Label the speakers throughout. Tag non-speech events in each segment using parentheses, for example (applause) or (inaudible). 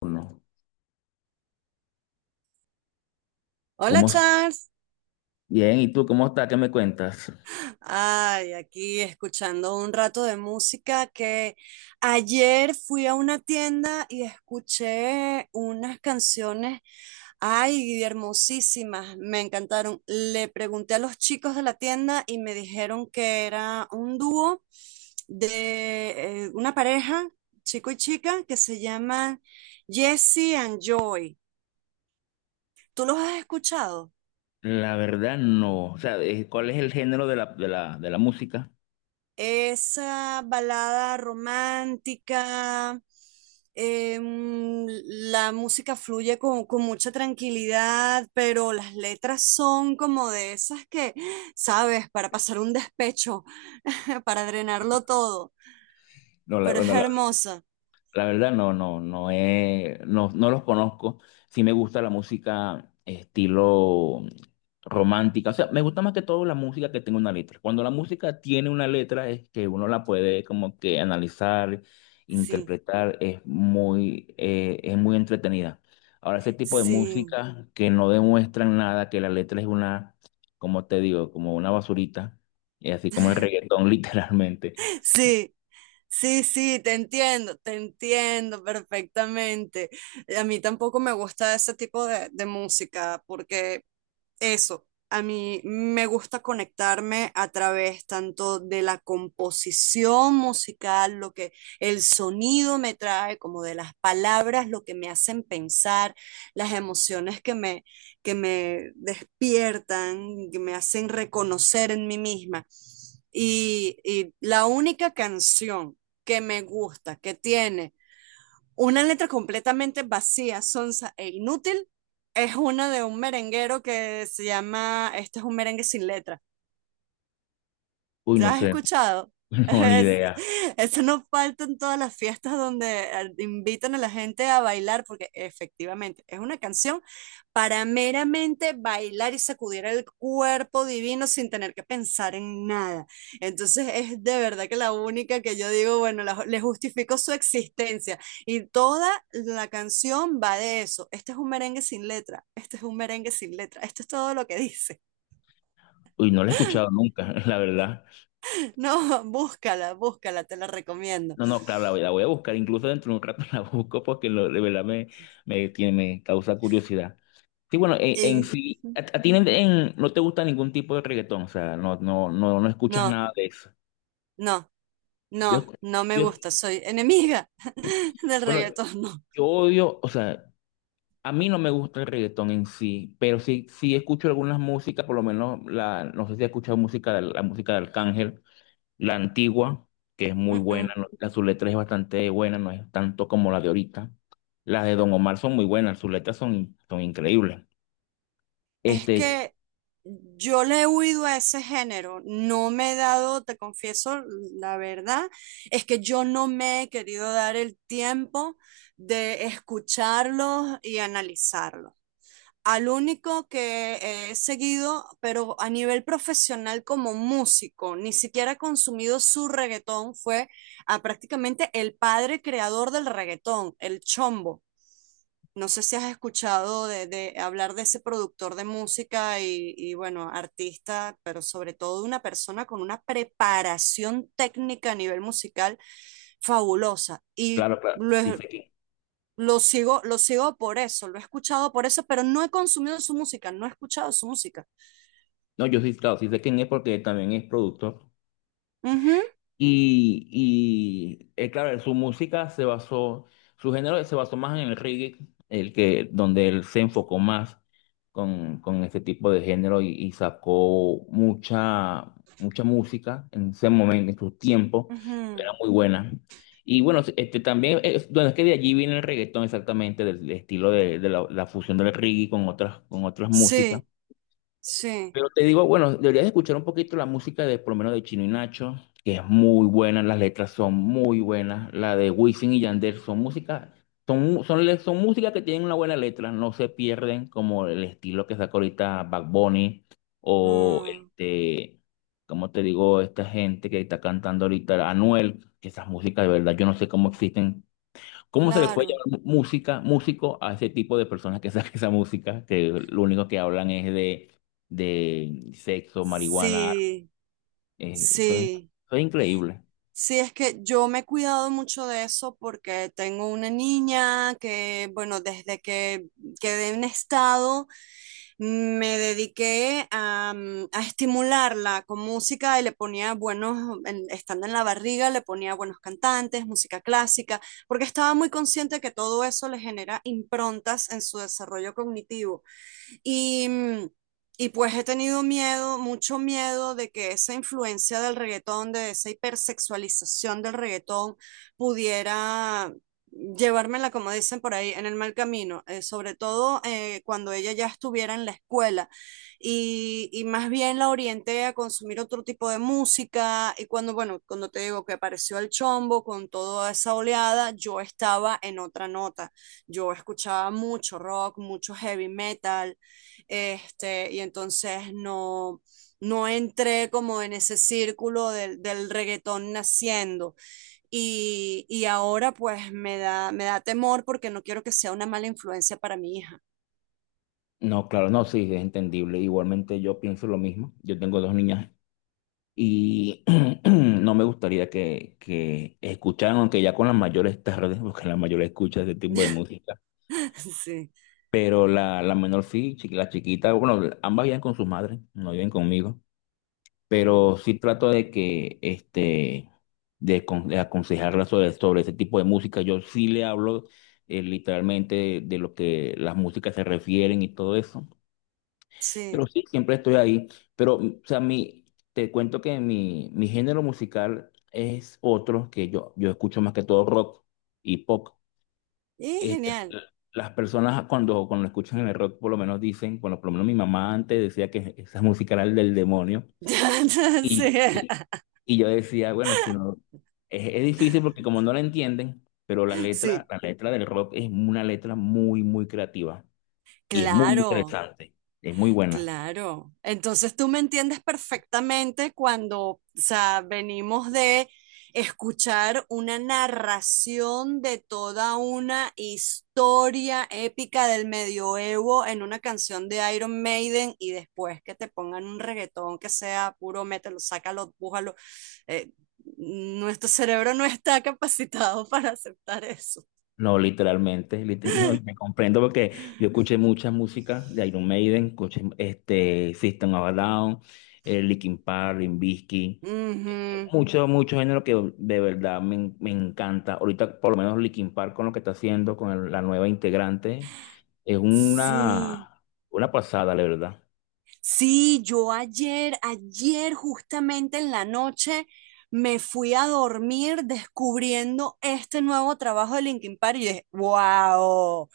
Speaker 1: Uno.
Speaker 2: Hola
Speaker 1: ¿Cómo
Speaker 2: Charles,
Speaker 1: bien? ¿Y tú cómo estás? ¿Qué me cuentas?
Speaker 2: ay, aquí escuchando un rato de música que ayer fui a una tienda y escuché unas canciones, ay, hermosísimas, me encantaron. Le pregunté a los chicos de la tienda y me dijeron que era un dúo de una pareja, chico y chica, que se llaman Jesse and Joy. ¿Tú los has escuchado?
Speaker 1: La verdad no. O sea, ¿cuál es el género de la música?
Speaker 2: Esa balada romántica. eh, mm, la música fluye con mucha tranquilidad, pero las letras son como de esas que, sabes, para pasar un despecho, (laughs) para drenarlo todo,
Speaker 1: No, la,
Speaker 2: pero es
Speaker 1: bueno,
Speaker 2: hermosa.
Speaker 1: la verdad no, no, no los conozco. Sí me gusta la música estilo romántica. O sea, me gusta más que todo la música que tenga una letra. Cuando la música tiene una letra es que uno la puede como que analizar,
Speaker 2: Sí,
Speaker 1: interpretar, es muy entretenida. Ahora, ese tipo de
Speaker 2: sí,
Speaker 1: música que no demuestran nada, que la letra es una, como te digo, como una basurita, así como el reggaetón (laughs) literalmente.
Speaker 2: sí. Sí, sí, te entiendo perfectamente. A mí tampoco me gusta ese tipo de música porque Eso, a mí me gusta conectarme a través tanto de la composición musical, lo que el sonido me trae, como de las palabras, lo que me hacen pensar, las emociones que me despiertan, que me hacen reconocer en mí misma. Y la única canción que me gusta, que tiene una letra completamente vacía, sonsa e inútil es una de un merenguero que se llama Este es un merengue sin letra.
Speaker 1: Uy,
Speaker 2: ¿Te
Speaker 1: no
Speaker 2: has
Speaker 1: sé,
Speaker 2: escuchado?
Speaker 1: (laughs) no, ni
Speaker 2: Es-
Speaker 1: idea.
Speaker 2: eso no falta en todas las fiestas donde invitan a la gente a bailar, porque efectivamente es una canción para meramente bailar y sacudir el cuerpo divino sin tener que pensar en nada. Entonces es de verdad que la única que yo digo, bueno, le justifico su existencia. Y toda la canción va de eso. Este es un merengue sin letra, este es un merengue sin letra, esto es todo lo que dice.
Speaker 1: Uy, no la he escuchado nunca, (laughs) la verdad.
Speaker 2: (laughs) No, búscala, búscala, te la recomiendo.
Speaker 1: No, no, claro, la voy a buscar, incluso dentro de un rato (laughs) la busco porque de verdad tiene, me causa curiosidad. Sí, bueno, en
Speaker 2: Y
Speaker 1: sí, a ti no te gusta ningún tipo de reggaetón, o sea, no, no, no, no escuchas
Speaker 2: no,
Speaker 1: nada de eso.
Speaker 2: no,
Speaker 1: Yo,
Speaker 2: no, no me
Speaker 1: yo,
Speaker 2: gusta. Soy enemiga (laughs) del
Speaker 1: bueno,
Speaker 2: reggaetón, no.
Speaker 1: yo odio, o sea, a mí no me gusta el reggaetón en sí, pero sí, sí escucho algunas músicas, por lo menos la, no sé si has escuchado música, la música de Arcángel. La antigua, que es muy
Speaker 2: Mm,
Speaker 1: buena,
Speaker 2: mm.
Speaker 1: la su letra es bastante buena, no es tanto como la de ahorita. Las de Don Omar son muy buenas, sus letras son, son increíbles.
Speaker 2: Es
Speaker 1: Este,
Speaker 2: que yo le he huido a ese género. No me he dado, te confieso, la verdad, es que yo no me he querido dar el tiempo de escucharlos y analizarlos. Al único que he seguido, pero a nivel profesional como músico, ni siquiera he consumido su reggaetón, fue a prácticamente el padre creador del reggaetón, el Chombo. No sé si has escuchado de hablar de ese productor de música y, bueno, artista, pero sobre todo una persona con una preparación técnica a nivel musical fabulosa. Y
Speaker 1: claro, claro, sí
Speaker 2: lo,
Speaker 1: sé quién.
Speaker 2: lo sigo, lo sigo por eso, lo he escuchado por eso, pero no he consumido su música, no he escuchado su música.
Speaker 1: No, yo sí, claro, sí sé quién es porque también es productor. Y, claro, su música se basó, su género se basó más en el reggae, el que, donde él se enfocó más con este tipo de género y sacó mucha, mucha música en ese momento, en su tiempo,
Speaker 2: Ujú,
Speaker 1: era
Speaker 2: ujú.
Speaker 1: muy buena. Y bueno, este también, es, bueno, es que de allí viene el reggaetón exactamente, del, del estilo de la, la fusión del reggae con otras músicas.
Speaker 2: Sí, sí.
Speaker 1: Pero te digo, bueno, deberías escuchar un poquito la música de, por lo menos de Chino y Nacho, que es muy buena, las letras son muy buenas, la de Wisin y Yandel son música, son, son, son música que tienen una buena letra, no se pierden como el estilo que sacó ahorita Bad Bunny o
Speaker 2: Ah,
Speaker 1: este, como te digo, esta gente que está cantando ahorita, Anuel, que esas músicas de verdad, yo no sé cómo existen. ¿Cómo se le puede
Speaker 2: claro.
Speaker 1: llamar música, músico a ese tipo de personas que (laughs) sacan esa música, que lo único que hablan es de sexo, marihuana?
Speaker 2: Sí,
Speaker 1: eh, eso es,
Speaker 2: sí.
Speaker 1: eso es increíble.
Speaker 2: Sí, es que yo me he cuidado mucho de eso porque tengo una niña que, bueno, desde que quedé en estado, me dediqué a estimularla con música y le ponía buenos, estando en la barriga, le ponía buenos cantantes, música clásica, porque estaba muy consciente que todo eso le genera improntas en su desarrollo cognitivo. Y, mm, y pues he tenido miedo, mucho miedo de que esa influencia del reggaetón, de esa hipersexualización del reggaetón, pudiera llevármela, como dicen por ahí, en el mal camino, sobre todo cuando ella ya estuviera en la escuela y más bien la orienté a consumir otro tipo de música y cuando, bueno, cuando te digo que apareció el chombo con toda esa oleada, yo estaba en otra nota, yo escuchaba mucho rock, mucho heavy metal, este, y entonces no entré como en ese círculo del reggaetón naciendo. Ahora pues me da temor porque no quiero que sea una mala influencia para mi hija.
Speaker 1: No, claro, no, sí, es entendible. Igualmente yo pienso lo mismo. Yo tengo dos niñas y (clears throat) no me gustaría que escucharan, aunque ya con las mayores tarde, (laughs) porque la mayor escucha ese tipo de
Speaker 2: (laughs)
Speaker 1: música.
Speaker 2: Sí,
Speaker 1: Pero la menor sí, la chiquita, bueno, ambas viven con sus madres, no viven conmigo. Pero
Speaker 2: mm,
Speaker 1: sí trato de que, este, de, de aconsejarla sobre, sobre ese tipo de música. Yo sí le hablo literalmente de lo que las músicas se refieren y todo eso, pero
Speaker 2: sí,
Speaker 1: sí, siempre estoy ahí. Pero, mm, o sea, mi, te cuento que mi género musical es otro, que yo escucho más que todo rock y pop.
Speaker 2: y
Speaker 1: Este,
Speaker 2: genial.
Speaker 1: las personas cuando, cuando escuchan el rock por lo menos dicen, bueno, por lo menos mi mamá antes decía que esa música era el del demonio.
Speaker 2: (laughs)
Speaker 1: Y,
Speaker 2: Sí.
Speaker 1: y- y yo decía, bueno, si no, es difícil porque como no la entienden, pero
Speaker 2: Sí,
Speaker 1: la letra del rock es una letra muy, muy creativa y es muy
Speaker 2: claro.
Speaker 1: interesante, es muy buena.
Speaker 2: Claro. Entonces tú me entiendes perfectamente cuando, o sea, venimos de escuchar una narración de toda una historia épica del medioevo en una canción de Iron Maiden y después que te pongan un reggaetón que sea puro mételo, sácalo, pújalo. Eh, Nuestro cerebro no está capacitado (laughs) para aceptar eso.
Speaker 1: No, literalmente, (laughs) no, y me
Speaker 2: (laughs)
Speaker 1: comprendo porque yo escuché mucha música de Iron Maiden, escuché este, System of a Down, Linkin Park, Limp Bizkit,
Speaker 2: Ujú.
Speaker 1: mucho, mucho género que de verdad me, me encanta. Ahorita, por lo menos, Linkin Park con lo que está haciendo, con la nueva integrante, es
Speaker 2: Sí.
Speaker 1: una pasada, la verdad.
Speaker 2: Sí, yo ayer, ayer justamente en la noche me fui a dormir descubriendo este nuevo trabajo de Linkin Park y dije, wow,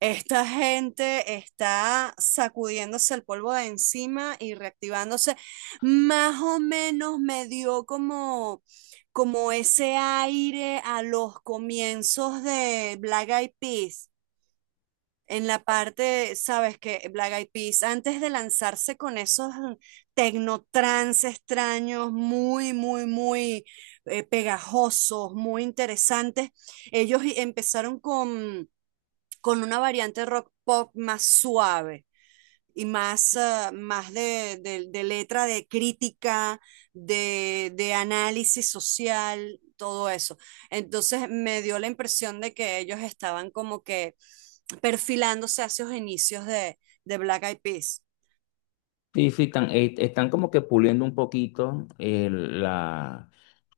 Speaker 2: esta gente está sacudiéndose el polvo de encima y reactivándose. Más o menos me dio como ese aire a los comienzos de Black Eyed Peas en la parte, sabes que Black Eyed Peas, antes de lanzarse con esos tecnotrans extraños, muy, muy, muy pegajosos, muy interesantes, ellos empezaron con una variante rock pop más suave y más de letra, de crítica, de análisis social, todo eso. Entonces me dio la impresión de que ellos estaban como que perfilándose hacia los inicios de Black Eyed Peas.
Speaker 1: Sí, sí, están, están como que puliendo un poquito la,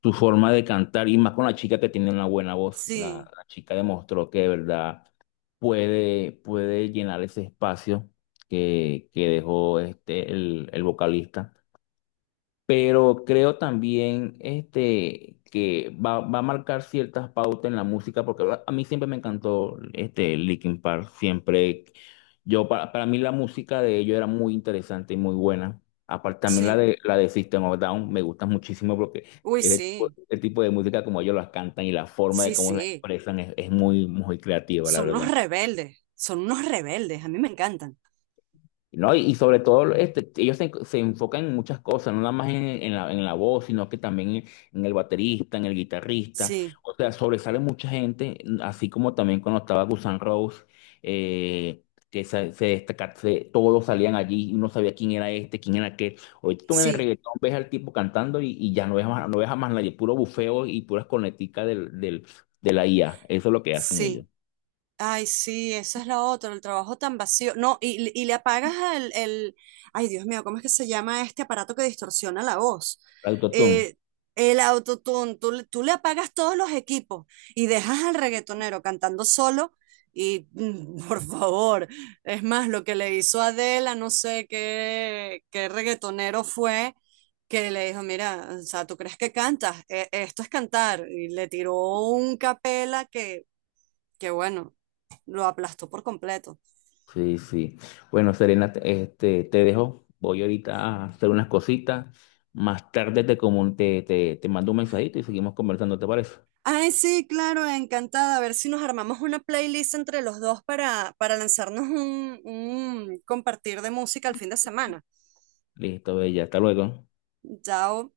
Speaker 1: su forma de cantar y más con la chica que tiene una buena voz. La,
Speaker 2: Sí,
Speaker 1: la chica demostró que de verdad puede, puede llenar ese espacio que dejó este, el vocalista. Pero creo también este, que va, va a marcar ciertas pautas en la música, porque a mí siempre me encantó este, Linkin Park, siempre, yo, para mí la música de ellos era muy interesante y muy buena, aparte también
Speaker 2: sí.
Speaker 1: la de System of Down me gusta muchísimo porque
Speaker 2: Uy, sí,
Speaker 1: ese tipo de música como ellos las cantan y la forma de
Speaker 2: sí,
Speaker 1: cómo la
Speaker 2: sí.
Speaker 1: expresan es muy, muy creativa, la verdad.
Speaker 2: Son unos rebeldes, a mí me encantan.
Speaker 1: No, y sobre todo, este, ellos se, se enfocan en muchas cosas, no nada más en la voz, sino que también en el baterista, en el guitarrista.
Speaker 2: Sí,
Speaker 1: O sea, sobresale mucha gente, mm, así como también cuando estaba Gusan Rose, eh, que se, todos salían allí y uno sabía quién era este, quién era aquel. Ahorita tú en el
Speaker 2: sí,
Speaker 1: reggaetón ves al tipo cantando y ya no ves, no ves a más nadie, puro bufeo y puras corneticas del, del, de la IA. Eso es lo que hacen ellos.
Speaker 2: sí. Ay, sí, esa es la otra, el trabajo tan vacío. No, y le apagas el. Ay, Dios mío, ¿cómo es que se llama este aparato que distorsiona la voz?
Speaker 1: Autotune.
Speaker 2: Eh, el autotune, tú le apagas todos los equipos y dejas al reggaetonero cantando solo y, por favor, es más, lo que le hizo Adela, no sé qué, qué reggaetonero fue, que le dijo, mira, o sea, ¿tú crees que cantas? Esto es cantar. Y le tiró un capela que bueno lo aplastó por completo.
Speaker 1: Sí, sí. Bueno, Serena, este, te dejo. Voy ahorita a hacer unas cositas. Más tarde te, te mando un mensajito y seguimos conversando, ¿te parece?
Speaker 2: Ay, sí, claro, encantada. A ver si nos armamos una playlist entre los dos para, lanzarnos un compartir de música el fin de semana.
Speaker 1: Listo, bella. Hasta luego.
Speaker 2: Ya